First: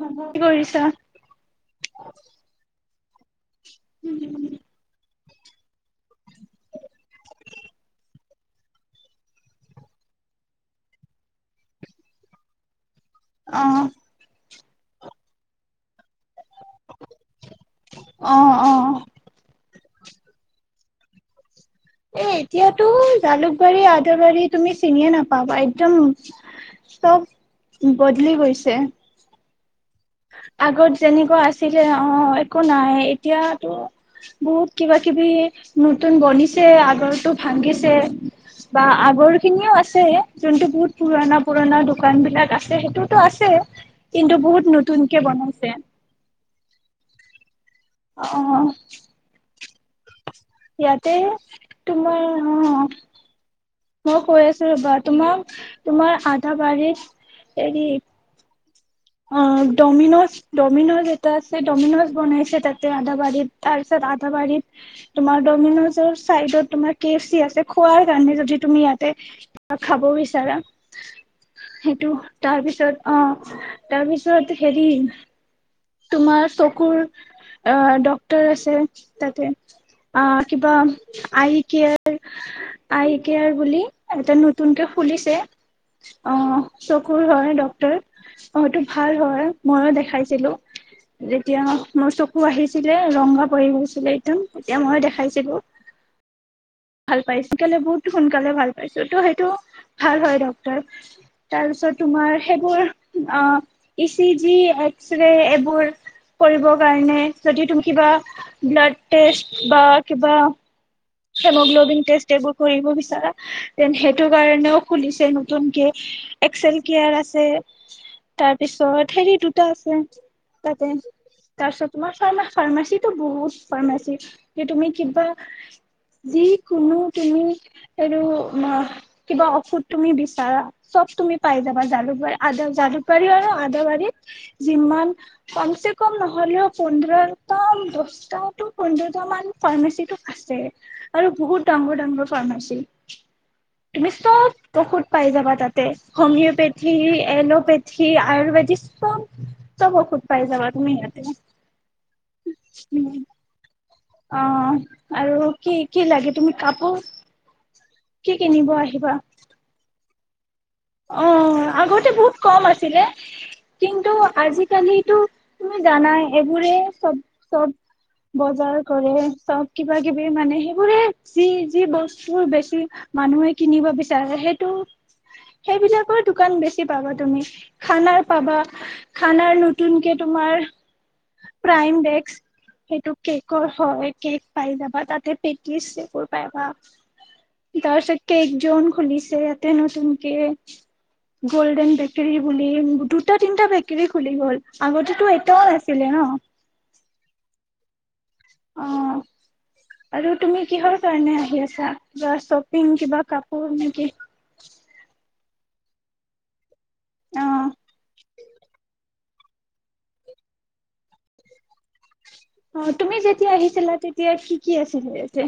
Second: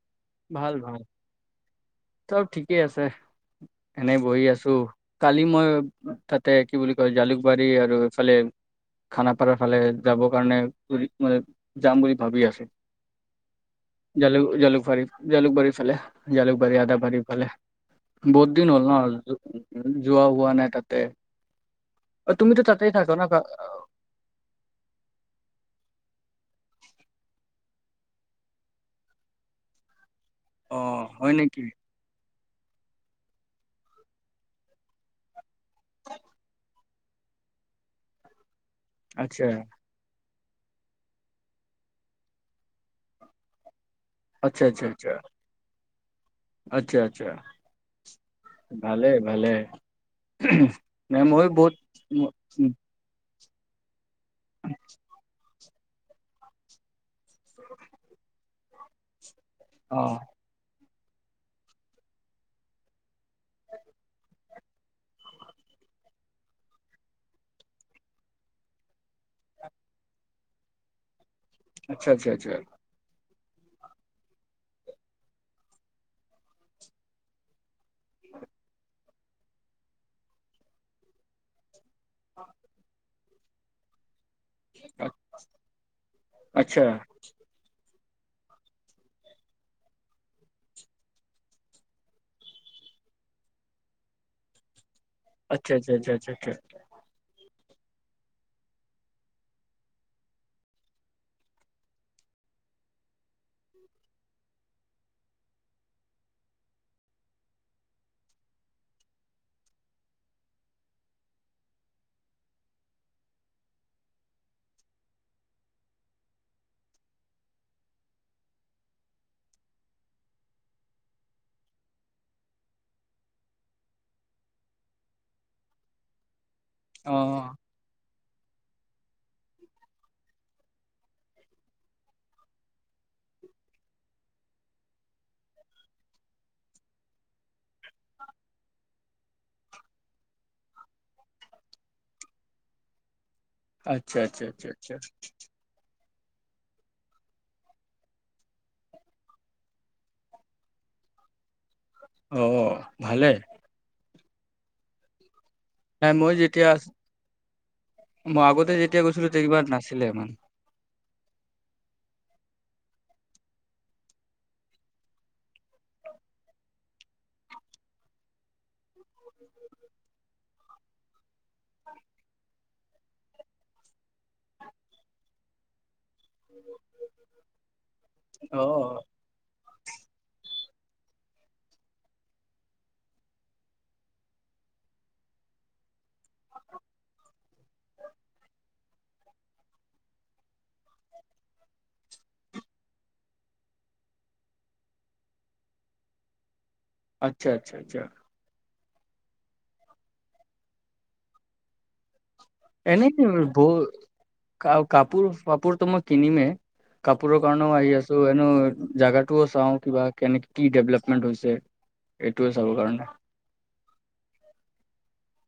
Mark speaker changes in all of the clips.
Speaker 1: কি
Speaker 2: ভাল
Speaker 1: কৰিছা?
Speaker 2: ভাল চব ঠিকেই আছে। এনেই বহি আছো। কালি মই তাতে কি বুলি কয় জালুকবাৰী আৰু এইফালে খানাপাৰাৰ ফালে যাবৰ কাৰণে মানে, যাম বুলি ভাবি আছো।
Speaker 1: অ',
Speaker 2: জালুক জালুক [unintelligible] জালুক বাৰী ফালে। জালুকবাৰী আদা বাৰী ফালে,
Speaker 1: অ',
Speaker 2: বহুত দিন হ'ল
Speaker 1: অ'।
Speaker 2: ন। যোৱা হোৱা নাই তাতে।
Speaker 1: এ
Speaker 2: অ তুমিতো
Speaker 1: এতিয়াতো
Speaker 2: তাতেই থাকা ন কা-
Speaker 1: জালুকবাৰী আদৰবাৰী তুমি চিনিয়ে নাপাবা। একদম চব বদলি হৈছে।
Speaker 2: অ
Speaker 1: আগত
Speaker 2: হয়
Speaker 1: যেনেকুৱা
Speaker 2: নেকি
Speaker 1: আছিলে অ- একো নাই এতিয়াতো বহুত কিবা কিবি নতুন বনিছে আ আগৰ টো ভাঙিগিছে বা আগৰ
Speaker 2: আচ্ছা
Speaker 1: খিনিও আছে। যোনটো বহুত পুৰণা পুৰণা দোকান বিলাক আছে সেইটোতো আছে কিন্তু
Speaker 2: আচ্ছা
Speaker 1: বহুত
Speaker 2: আচ্ছা
Speaker 1: নতুন
Speaker 2: আচ্ছা আচ্ছা আচ্ছা
Speaker 1: অ'
Speaker 2: ভালে ভালে
Speaker 1: ইয়াতে
Speaker 2: নাই ময়ো বহুত
Speaker 1: তুম অ
Speaker 2: ম-
Speaker 1: মই কৈ আছো ৰবা তোমাক তোমাৰ আধা বাৰ এৰি অ
Speaker 2: অ
Speaker 1: ডমিনোজ ডমিন'জ টা আছে ডমিনাজ বনাইছে তাতে আধাাবাৰীত তাৰ পিছত আধাাবাৰীত তোমাৰ মিনজৰ চাইডত তমাৰ কেফ চি আছে খোৱাৰ কাৰণে যদি তুমি ইয়াতে কিব খাব বিচাৰা
Speaker 2: আচ্ছা
Speaker 1: সেইটো
Speaker 2: আচ্ছা আচ্ছা
Speaker 1: তাৰ পিছত অ উ তাৰপিছততো খেলিম তোমাৰ চকুৰ ডক্টৰ আছে তাতে অ কিবা আই কে আই কেয়াৰ বুলি এটা নতুনকে ফুলিছে অ
Speaker 2: আচ্ছা
Speaker 1: চকুৰ হয় ডক্তটৰ অটো ভাল হয় মইও দেখাইছিলো যেতিয়া মোৰ চকু আহিছিলে ৰংগা পি গৈছিলে একদম এতিয়া মই দেখা
Speaker 2: আচ্ছা আচ্ছা আচ্চা
Speaker 1: ভাল পাইছ সোনকালে বহুত সোনকালে ভাল পাইছো ত' সেইটো ভাল হয় ডত্তৰ তাৰপিছত তোমাৰ সেইবোৰ আহ ই চি জি এক্সৰে এইবোৰ কৰিব কাৰণে যদি তুমি কিবা ব্লাড টেষ্ট বা কিবা হেমোগ্লবিন টেষ্ট এইবোৰ কৰিব বিচাৰা দেন সেইটো কাৰণেও খুলিছে নতুনকে এক্সেল কেয়াৰ আছে তাৰপিছত হেৰি দুটা আছে তাতে তাৰপিছত তোমাৰ ফা ফাৰ্মাচীটো বহুত ফাৰ্মাচী যে তুমি কিবা দি কোনো
Speaker 2: অ
Speaker 1: তুমি আৰু কিবা ঔষধ তুমি বিচাৰা চব তুমি পাই যাবা জালুকবাৰীদ জালুকবাৰী আৰু আদাবাৰীত যিমান কম চ কম নহলেও পোন্ধৰটা দছটা পোন্ধৰটা মান ফাৰ্মাচী আছে আৰু বহুত ডাঙৰ ডাঙৰ ফাৰ্মাচী তুমি
Speaker 2: আচ্ছা আচ্ছা আচ্ছা
Speaker 1: চব
Speaker 2: আচ্ছা
Speaker 1: ঔষুধ পাই যাবা তাতে হমিঅপেথি এল'পেথি আয়ু্বেদিক সব চব খুত পাই যাবা তুমি ইয়াতে
Speaker 2: অহ
Speaker 1: উম
Speaker 2: ভালে।
Speaker 1: অ আৰু কি কি
Speaker 2: হাই
Speaker 1: লাগে
Speaker 2: মই
Speaker 1: তুমি
Speaker 2: যেতিয়া আ
Speaker 1: কাপোৰ কি
Speaker 2: মই
Speaker 1: কিনিব
Speaker 2: আগতে যেতিয়া
Speaker 1: আহিবা
Speaker 2: গৈছিলো কিবা নাছিলে ইমান
Speaker 1: অ আগতে বহুত কম আছিলে কিন্তু আজিকালো তুমি জানাই এইবোৰে চব চব বজাৰ কৰে চব কিবা কিবি মানে সেইবোৰে যি যি বস্তু বেছি মানুহে কিনিব বিচাৰে সেইটো। সেই বিলাকত দোকান বেছি পাবা তুমি খানাৰ পাবা
Speaker 2: অ
Speaker 1: খানাৰ নতুনকে তোমাৰ প্ৰাইম ডেক্স সেইটো কেকৰ হয় কেক পাই যাবা তাতে পেটিছবোৰ পাইাবা তাৰপিছত কেক জন খুলিছে ইয়াতে নতুনকে গল্ডেন বেকাৰী বুলি দুটা তিনটা বেকাৰী খুলি গ'ল আগতেতো এটাও নাছিলে। ন
Speaker 2: আচ্ছা আচ্ছা আচ্ছা
Speaker 1: অঁ আৰু তুমি কিহৰ কাৰণে আহি আছা। কিবা শ্বপিং
Speaker 2: এনে
Speaker 1: কিবা কাপোৰ
Speaker 2: ব
Speaker 1: নেকি
Speaker 2: ক কাপোৰ কাপোৰ মই কিনিমে কাপোৰৰ
Speaker 1: অ
Speaker 2: কাৰণেও আহি আছো এনেও জাগাটো ও চাও কিবা কেনে কি ডেভেলপমেন্ট হৈছে। এইটোয়ে চাবৰ
Speaker 1: অঁ
Speaker 2: কাৰণে
Speaker 1: তুমি যেতিয়া আহিছিলা তেতিয়া কি কি আছিলে যে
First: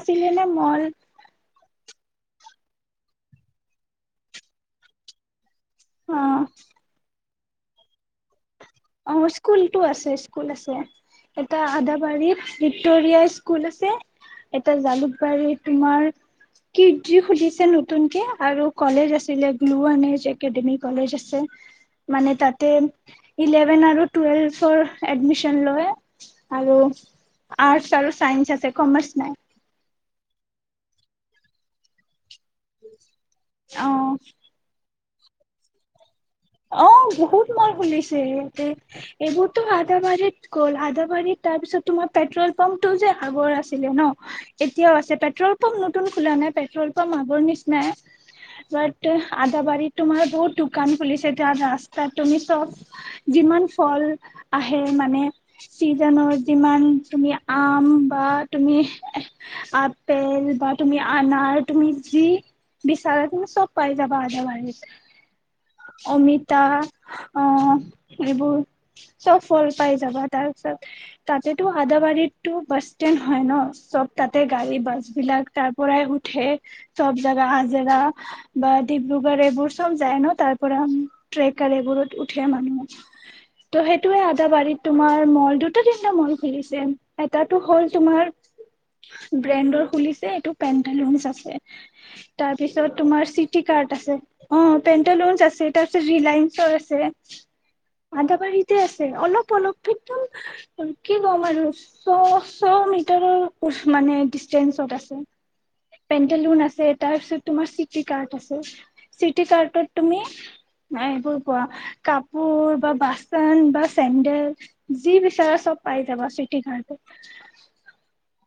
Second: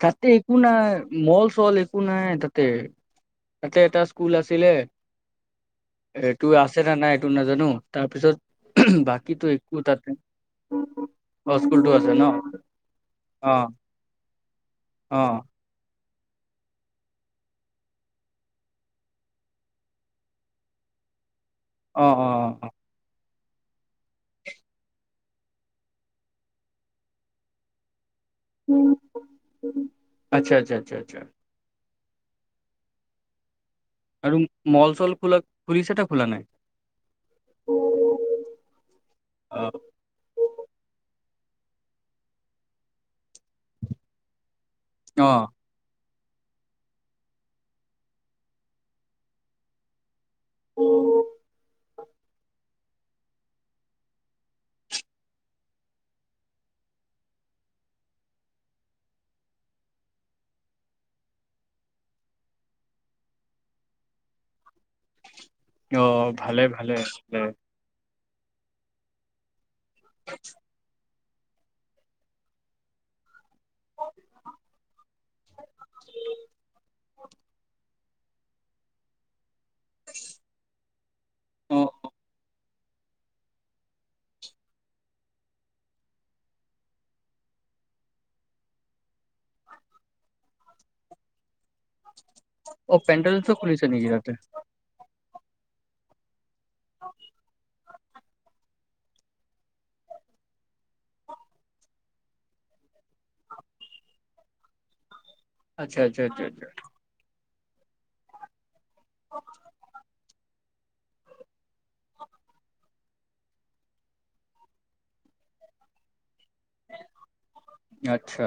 Speaker 2: তাতে একো নাই মল চল একো নাই তাতে তাতে এটা স্কুল আছিলে।
Speaker 1: অ',
Speaker 2: এইটো আছে নে নাই নাজানো তাৰ পিছত
Speaker 1: অঁ স্কুলতটো আছে স্কুল আছে
Speaker 2: অ
Speaker 1: এটা
Speaker 2: স্কুলটো আছে ন
Speaker 1: আদাবাৰীত ভিক্টৰিয়া স্কুল
Speaker 2: অ',
Speaker 1: আছে। এটা
Speaker 2: অ',
Speaker 1: জালুকবাৰী তোমাৰ আমাৰ পি জি খুজিছে নতুন কে আৰু কলেজ আছিলে গ্লু আনজ একাডেমি কলেজ আছে।
Speaker 2: অ',
Speaker 1: মানে
Speaker 2: অ', অ',
Speaker 1: তাতে ইলেভেন আৰু টুৱেলভৰ এডমিচন লয় আৰু আৰ্ট আৰু চাইন্স আছে কমাৰচ নাই।
Speaker 2: আচ্ছা আচ্ছা আচ্ছা আচছা।
Speaker 1: উম
Speaker 2: আৰু মল চল বিলাক খুলিছে তাত
Speaker 1: অঁ বহুত মান খুলিছে ইহঁতে এইবোৰতো
Speaker 2: অ',
Speaker 1: আদাবাৰীত গ'ল আদাবাৰীত তাৰ পিছত তোমাৰ পেট্ৰল পাম্পটো যে আগৰ আছিলে ন এতিয়াও আছে
Speaker 2: অ',
Speaker 1: পেট্ৰল পাম্প নতুন খোলা নাই পেট্ৰল পাম্প আগৰ নিচিনাই ব আদাবাৰীত তোমাৰ বহুত দোকান খুলিছে। ৰাস্তাত তুমি চব যিমান ফল আহে মানে চিজনৰ যিমান তুমি আম বা তুমি আপেল বা তুমি আনাৰ তুমি যি বিচাৰা তুমি চব পাই যাবা আদাবাৰীত অমিতা
Speaker 2: ভালে, ভালে, ভালে
Speaker 1: অঁ যিবোৰ চব ফল-মূল পাই যাবা তাৰ পিছত তাতেতো আদাবাৰীতো বাছ ষ্টেণ্ড হয় ন চব তাতে গাড়ী বাছ বিলাক তাৰ পৰাই উঠে চব জাগা জাগা বা ডিব্ৰুগড় এইবোৰ। চব যায় ন তাত। ট্ৰেকাৰ
Speaker 2: অ',
Speaker 1: এইবোৰত উঠে, মানুহ ত সেইটোয়ে আদাবাৰীত তোমাৰ মল দুটা মল খুলিছে, এটাটো হ'ল তোমাৰ ব্ৰেণ্ডৰ খুলিছে এইটো পেণ্টালুন আছে। তাৰপিছত
Speaker 2: অ',
Speaker 1: তোমাৰ
Speaker 2: পেণ্ডেলছো
Speaker 1: চিটি
Speaker 2: খুলিছে
Speaker 1: কাৰ্ড
Speaker 2: নেকি
Speaker 1: আছে।
Speaker 2: তাতে?
Speaker 1: অ' পেণ্টেলন আছে। সেইটা আছে ৰিলায়ন্স আছে আদাবাৰী আ অলপ-অলপ, একদম কি ক'ম আৰু ছ-ছ, মিটাৰৰ মানে ডিচেঞ্চত আছে।
Speaker 2: আচ্ছা, আচ্ছা, আচ্ছা,
Speaker 1: পেণ্টেলুন
Speaker 2: আচ্ছা,
Speaker 1: আছে। তাৰ পিছত তোমাৰ চিটি কাৰ্ড আছে। চিটি কাৰ্তত তুমি ন এইবোৰ কোৱা কাপোৰ বা বাচন বা চেন্দেল, যি বিচাৰে চব পাই যাবা। চিটি কৰ্টট।
Speaker 2: আচ্ছা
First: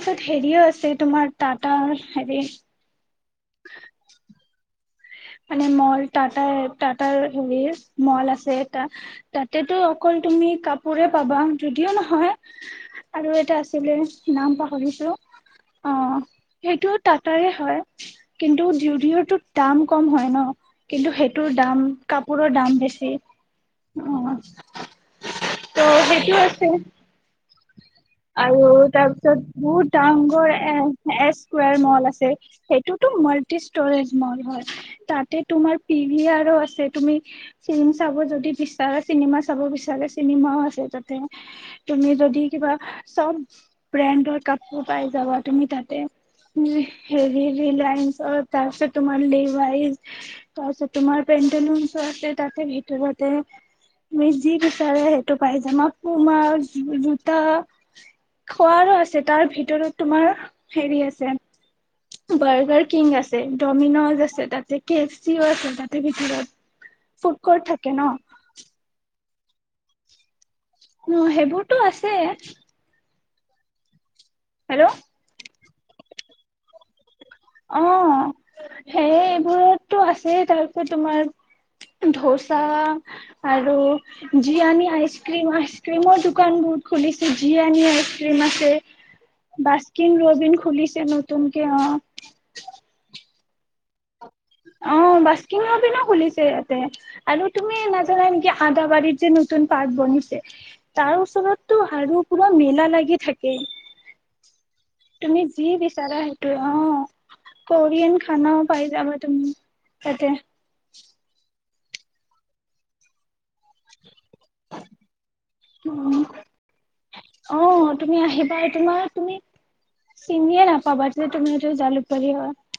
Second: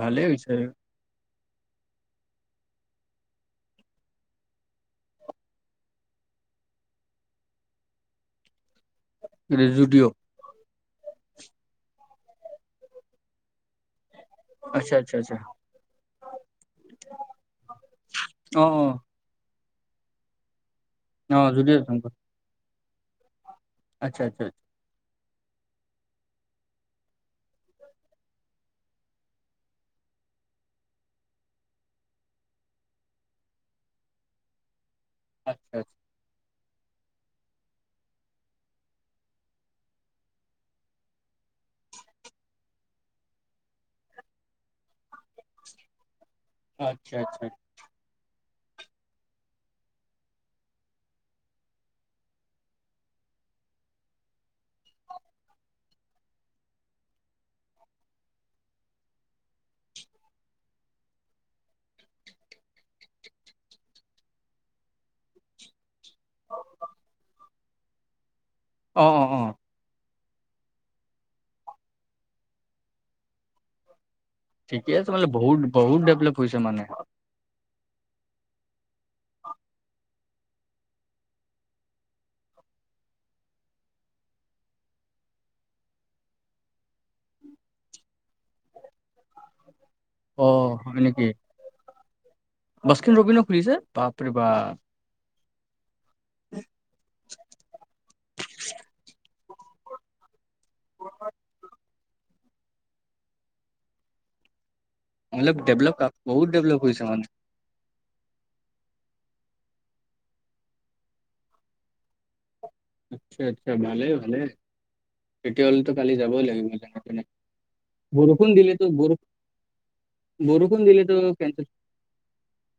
Speaker 2: ভালে হৈছে
Speaker 1: হেৰিও আছে তোমাৰ, টাটা হেৰি [inaudible] মানে মল টাটা-টাটাৰ হেৰি মল আছে এটা। তাতেতো
Speaker 2: জুডিঅ'
Speaker 1: অকল তুমি কাপ সুৰে পাবা জুদিও নহয় আৰু এটা আছিলে। নাম
Speaker 2: আচ্ছা, আচ্ছা,
Speaker 1: পাহৰিছো,
Speaker 2: আচ্ছা
Speaker 1: অ' সেইটো টাৰে হয়
Speaker 2: অ',
Speaker 1: কিন্তু
Speaker 2: অ',
Speaker 1: জুডিয়'টোত দাম কম হয় ন। কিন্তু
Speaker 2: অ',
Speaker 1: সেইটোৰ দাম
Speaker 2: জুডিঅ'
Speaker 1: কাপোৰৰ দাম বেছি, জি
Speaker 2: আচ্ছা, আচ্ছা, আচ্ছা,
Speaker 1: অ', ত সেইটো আছে। আৰু তাৰপিছত বহুত ডাঙঘৰ এ-এস্কাৰ মল আছে সেইটোতো মাল্টি ষ্টৰেজ মল হয়। তাতে তোমাৰ পঢ়ি আৰু আছে। তুমি চ চাব যদি বিচাৰা চিনেমা চাব বিচাৰা চিনেমাও আছে। তাতে তুমি য কিবা চব ব্ৰেণ্ডৰ কাপোৰ পাই যাবা তুমি তাতে।
Speaker 2: আচ্ছা,
Speaker 1: হেৰি
Speaker 2: আচ্ছা
Speaker 1: ৰিলায়েনচৰ তাৰপিছত তোমাৰ লেভাইজ তাৰপিছত তোমাৰ পেন্তলচো আছে। তাতে ভিতৰতে তুমি যি বিচাৰে সেইটো পাই যাম। পুমা জো এ খোৱাৰো আছে তাৰ ভিতৰত তোমাৰ হেৰি আছে। বাৰ্গাৰ কিং আছে, ডমিন'জ আছে, তাতে কেফ চিও আছে তাতে ভিতৰত ফুড কৰ্ট থাকে ন।
Speaker 2: অ', অ', অ'।
Speaker 1: অ' সেইবোৰতো আছে। হেল্ল'
Speaker 2: ঠিকে আছে মানে বহুত। বহুত ডেভলপ হৈছে মানে।
Speaker 1: অ' সেই-এইবোৰতটো আছেই। তাৰপিছত তোমাৰ ধোচা আৰু জীয়ণী আইচক্ৰীম, আইচক্ৰীমৰ দোকান বহুত খুলিছে। জীয়ণী আইচক্ৰীম আছে। বস্কিন ৰবিন
Speaker 2: অ', হয়
Speaker 1: খুলিছে
Speaker 2: নেকি
Speaker 1: নতুন কে অ'।
Speaker 2: বাস্কিন ৰবিনো খুলিছে? বাপ ৰে বাপ।
Speaker 1: কিন ৰবিনো খুলিছে ইয়াতে। আৰু তুমি নাজানা নেকি, আদাবাৰীত যে ন নতুন পাৰ্ক বনিছে। তাৰ ওচৰতটো আৰু পুৰা মেলা লাগি থাকে। তুমি
Speaker 2: অলপ
Speaker 1: যি
Speaker 2: ডেভলপ
Speaker 1: বিচাৰা
Speaker 2: বহুত
Speaker 1: সেইটো,
Speaker 2: ডেভলপ হৈছে
Speaker 1: অ'
Speaker 2: মানে।
Speaker 1: ক'ৰিয়ান খানাও পাই যাবা তম তাতে।
Speaker 2: আচ্ছা আচ্ছা ভালেই। তেতিয়াহ'লেতো কালি
Speaker 1: উম
Speaker 2: যাবই লাগিব সেইপিনে।
Speaker 1: অ' তুমি
Speaker 2: বৰষুণ
Speaker 1: আহিবা
Speaker 2: দিলেতো
Speaker 1: তোমাৰ
Speaker 2: বৰষু
Speaker 1: তুমি চিনিয়ে
Speaker 2: বৰষুণ
Speaker 1: নাপাবা
Speaker 2: দিলেতো
Speaker 1: যে তুমি
Speaker 2: কেনচেল।
Speaker 1: এইটো জালুকবাৰী হয়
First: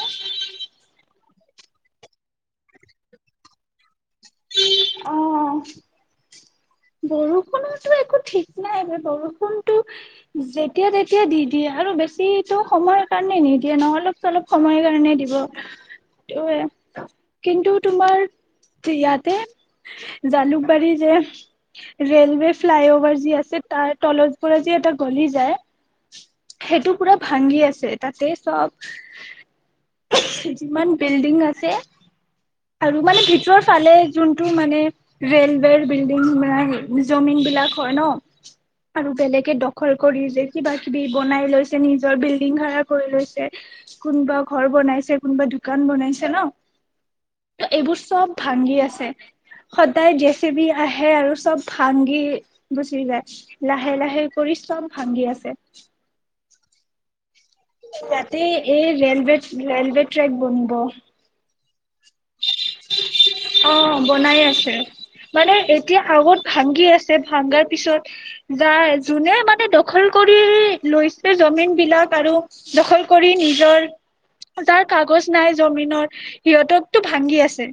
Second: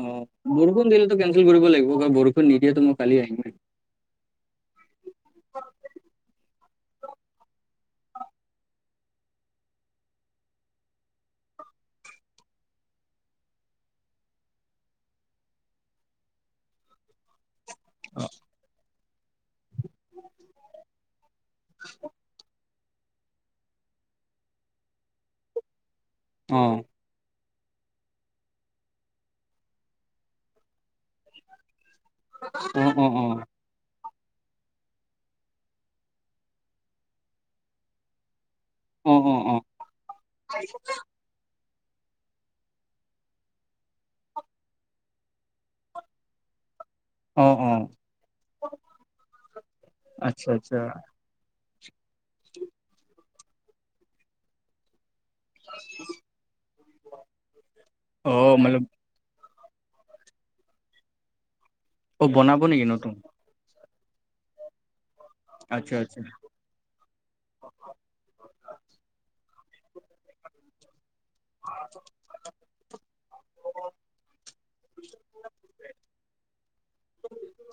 Speaker 2: অ' বৰষুণ দিল কেনচেল কৰিব লাগিব। বৰষুণ নিদিয়েতো মই কালি আহিম ন?
Speaker 1: অ'। বৰষুণতো একো ঠিক নাই। ব-বৰষুণতটো যেতিয়া-তেতিয়া দি দিয়ে। আৰু বেছি সময়ৰ কাৰণে নিদিয়ে ন অলপ-চলপ সময় কাৰণে দিব। সেইটোৱে। কিন্তু তোমাৰ,
Speaker 2: অ
Speaker 1: ইয়াতে জালুক পাৰি যে ৰে'লৱে ফ্লাইঅভাৰ যি আছে, তাৰ তলৰ পৰা যে এটা গলি যায়।
Speaker 2: অ
Speaker 1: সেইটো পুৰা ভাল ভাগি আছে। তাতে চব, যিমান বিল্ডিং আছে। আৰু
Speaker 2: অ
Speaker 1: মানে ভিতৰৰ ফালে যোনটো মানে ৰে'লৱেৰ বিল্ডিং মানে [unintelligible] জমিনবিলাক হয় ন?
Speaker 2: অ অ
Speaker 1: আৰু
Speaker 2: অ
Speaker 1: বেলেগে দখল কৰি যে কিবাকিবি বনাই লৈছে। নিজৰ বিল্ডিং ভাড়া কৰি লৈছে। কোনোবা ঘৰ বনাইছে, কোনোবা দোকান বনাইছে ন?
Speaker 2: অ অ অ
Speaker 1: এইবোৰ চব ভাগি আছে। সদায়
Speaker 2: আচ্ছা
Speaker 1: জেচিবি
Speaker 2: আচ্ছা
Speaker 1: আহে, আৰু [unintelligible] সি গুচি গ'ল। লাহে লাহে কৰি চম ভাঙগি [inaudible]
Speaker 2: ় [inaudible]
Speaker 1: তাতে এই ৰেলৱেত ৰেলৱে ট্ৰেক বনিব
Speaker 2: অ' বনাব নেকি নতুন।
Speaker 1: অ বনাই আছে। মানে
Speaker 2: আচ্ছা
Speaker 1: এতিয়া
Speaker 2: আচ্ছা
Speaker 1: আগত ভাগি আছে ভাগাৰ পিছত যায় যোনে মানে দখল কৰি লৈছে। জমিন বিলাক আৰু দখল কৰি নিজৰ তাৰ কাগজ নাই জমিনৰ সিহঁতক। টো ভাগি আছে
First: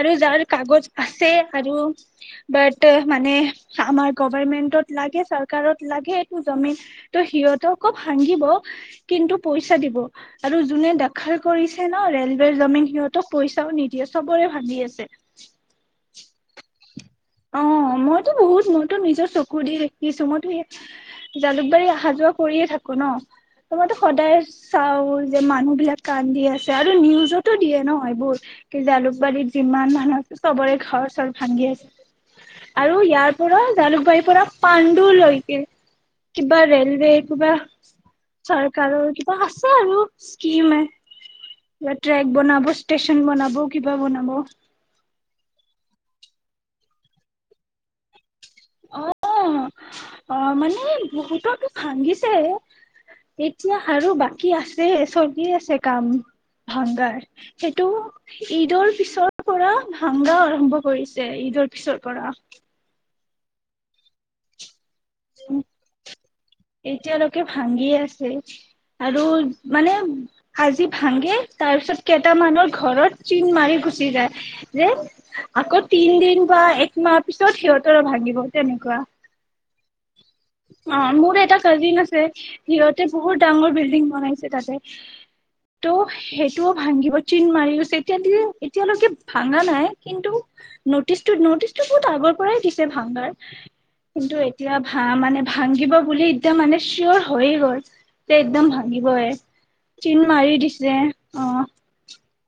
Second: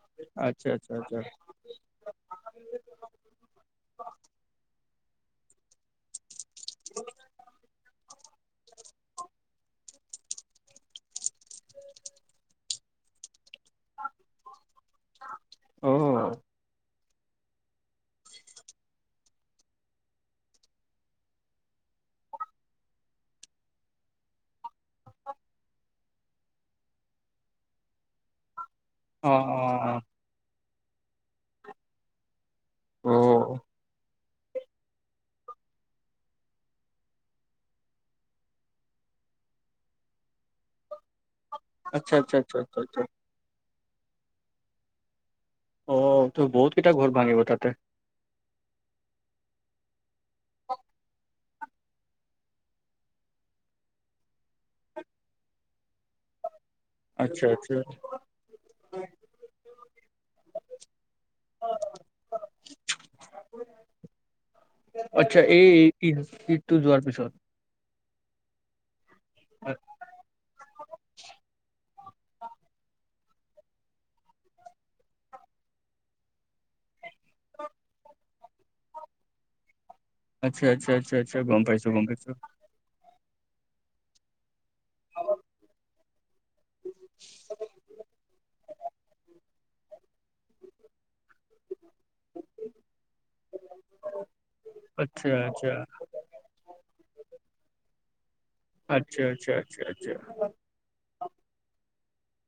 Speaker 1: আৰু যাৰ
Speaker 2: আচ্ছা
Speaker 1: কাগজ
Speaker 2: আচ্ছা আচ্ছা
Speaker 1: আছে আৰু বাট মানে আমাৰ গভাৰমেন্টত। লাগে চৰকাৰত লাগে। জমিন তো সিহঁতক আকৌ। ভাঙিব কিন্তু পইচা দিব আৰু যোনে দেখাৰ কৰিছে ন ৰেলৱেৰ জমিন সিহঁতক পইচাও নিদিয়ে চবৰে ভাগি আছে।
Speaker 2: অ
Speaker 1: অ মইতো বহুত মইতো নিজৰ চকু দি শিকিছো মইতো জালুকবাৰী অহা যোৱা কৰিয়ে থাকো ন ত মইতো সদায় চাও যে মানুহ বিলাক কান্দি আছে আৰু নিউজতো দিয়ে ন? হয় তো কি
Speaker 2: অ
Speaker 1: জালুকবাৰীত
Speaker 2: অ
Speaker 1: যিমান মানুহ আছে। চবৰে ঘৰ চৰ ভাংগি আছে। আৰু
Speaker 2: অ
Speaker 1: ইয়াৰ
Speaker 2: অ'
Speaker 1: পৰা জালুকবাৰী পুৰা পাণ্ডুলৈকে কিবা ৰেলৱে কিবা চৰকাৰৰ কিবা আছে আৰু স্কিমে কিবা
Speaker 2: আচ্ছা
Speaker 1: ট্ৰেক
Speaker 2: আচ্ছা আচছা
Speaker 1: বনাব,
Speaker 2: আচছা
Speaker 1: ষ্টেচন বনাব কিবা বনাব।
Speaker 2: অ' তই বহুত কেইটা ঘৰ ভাঙিব তাতে।
Speaker 1: অ' অ' মানে বহুত। ভাঙিছে এতিয়া আৰু বাকী আছে চলি আছে কাম। ভাগাৰ
Speaker 2: আচ্ছা
Speaker 1: সেইটো ঈদৰ
Speaker 2: আচ্ছা
Speaker 1: পিছৰ পৰা মাংগা ও [inaudible] আৰম্ভ কৰিছে ঈদৰ পিছৰ পৰা।
Speaker 2: অ' আচ্ছা এই ইঈ ইঈদটো যোৱাৰ পিছত।
Speaker 1: উম আৰু মানে আাজি ভাাগে তাৰপিছত। কেইটা মানুহৰ ঘৰত চিন মাৰি গুচি যায় যে আকৌ তিন দিন বা মাৰ পিছত সিহঁতৰ ভাবিব। তেনেকুৱা।
Speaker 2: আচ্ছা আচ্ছা
Speaker 1: অ
Speaker 2: আচ্ছা
Speaker 1: মোৰ
Speaker 2: আচ্ছা
Speaker 1: এটা
Speaker 2: গম পাইছো
Speaker 1: কাজিন
Speaker 2: গম
Speaker 1: আছে,
Speaker 2: পাইছো
Speaker 1: সিহঁতে বহুত ডাঙৰ বিল্ডিং বনাইছে তাতে। টো [unintelligible] ও ভাঙিব চিন মাৰি গৈছে, এতিয়ালে এতিয়ালৈকে ভ ভঙা নাই কিন্তু নতিচটো নটিচ টো বহুত আগৰ পৰাই দিছে ভঙাৰ কিন্তু এতিয়া ভা
Speaker 2: আচ্ছা
Speaker 1: মানে
Speaker 2: আচ্ছা
Speaker 1: ভাঙিব বুলি একদম মানে চিয়ৰ হৈয়ে গল। যে একদম
Speaker 2: আচ্ছা
Speaker 1: ভাঙিবই
Speaker 2: আচ্ছা আচ্ছা আচ্ছা
Speaker 1: চিন মাৰি দিছে অ।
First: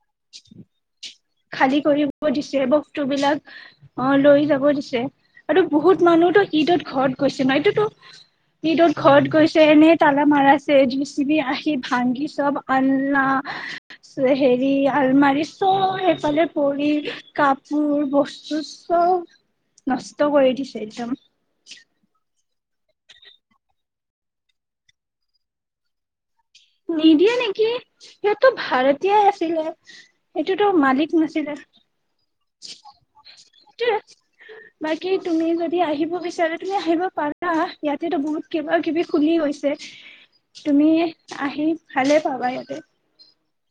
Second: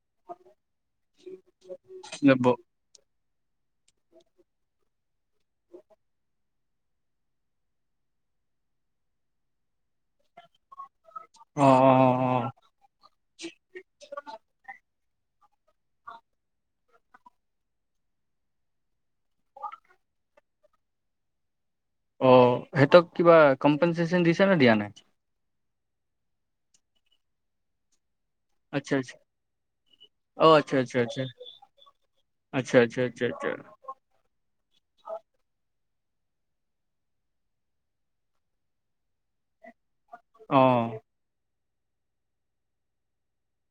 Speaker 1: [unintelligible] খালী কৰিব
Speaker 2: যাব।
Speaker 1: দিছে বস্তু বিলাক। অ লৈ যাব দিছে আৰু বহুত মানুহতো ঈদত ঘৰত গৈছে ন। এইটোতো ঈদত ঘৰত গৈছে এনেই তালা মাৰা আছে। চ যি চি বি
Speaker 2: অ অ অ
Speaker 1: আহি ভাগি চব আনা হেৰি আলমাৰি চই সফালে পৰি কাপোৰ বস্তু চব নষ্ট কৰি দিছে একদম।
Speaker 2: অ সিহঁতক কিবা কম্পেনচচন দিছে নে দিয়া নাই?
Speaker 1: নিদিয়ে নেকি? সিহঁতো
Speaker 2: আচ্ছা আচ্ছা
Speaker 1: ভাৰাটিয়া আছিলে
Speaker 2: অ
Speaker 1: সেইটোতো
Speaker 2: আচ্ছা আচ্ছা
Speaker 1: মালিক
Speaker 2: আচ্ছা
Speaker 1: নাছিলে।
Speaker 2: আচ্ছা আচ্ছা আচ্ছা আচ্ছা
Speaker 1: বাকী তুমি যদি য আহিব বিচাৰা তুমি আহিব পাৰা, ইয়াতেতো বহুত কিবা কিবি খুলি গৈছে।
Speaker 2: অ
Speaker 1: যে তুমি আহি ভালে পাবা ইয়াতে।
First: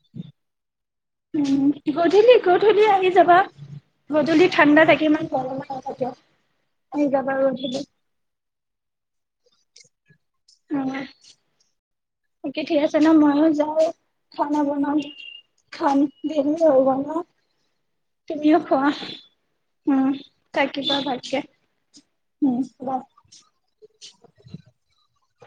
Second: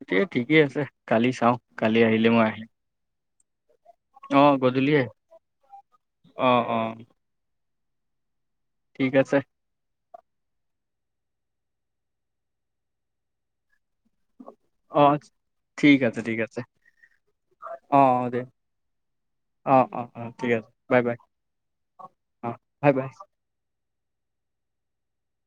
Speaker 2: এতিয়া ঠিকেই আছে। কালি চাওঁ
Speaker 1: উম
Speaker 2: কালি আহিলে
Speaker 1: গধূলি
Speaker 2: মই আহিম
Speaker 1: গধূলি আহি যাবা।
Speaker 2: অ
Speaker 1: গধূলি ঠাণ্ডা
Speaker 2: গধূলিয়ে
Speaker 1: থাকে, ইমান গৰম নাথাকে।
Speaker 2: অ অ
Speaker 1: আহি যাবা আৰু গধূলি
Speaker 2: ঠিক আছে।
Speaker 1: অহ। [unintelligible] ঠিক আছে ন মইয়ো যাওঁ। খানা বনাম,
Speaker 2: অ
Speaker 1: খাম
Speaker 2: ঠিক আছে ঠিক আছে
Speaker 1: দেখিয়েই হব ন?
Speaker 2: অ দে
Speaker 1: তুমিও খোৱা।
Speaker 2: অ অ
Speaker 1: উম
Speaker 2: অ ঠিক আছে
Speaker 1: থাকিব
Speaker 2: বাই বাই
Speaker 1: ভালকে।
Speaker 2: অ
Speaker 1: উম ব
Speaker 2: বাই বাই
Speaker 1: [inaudible] উ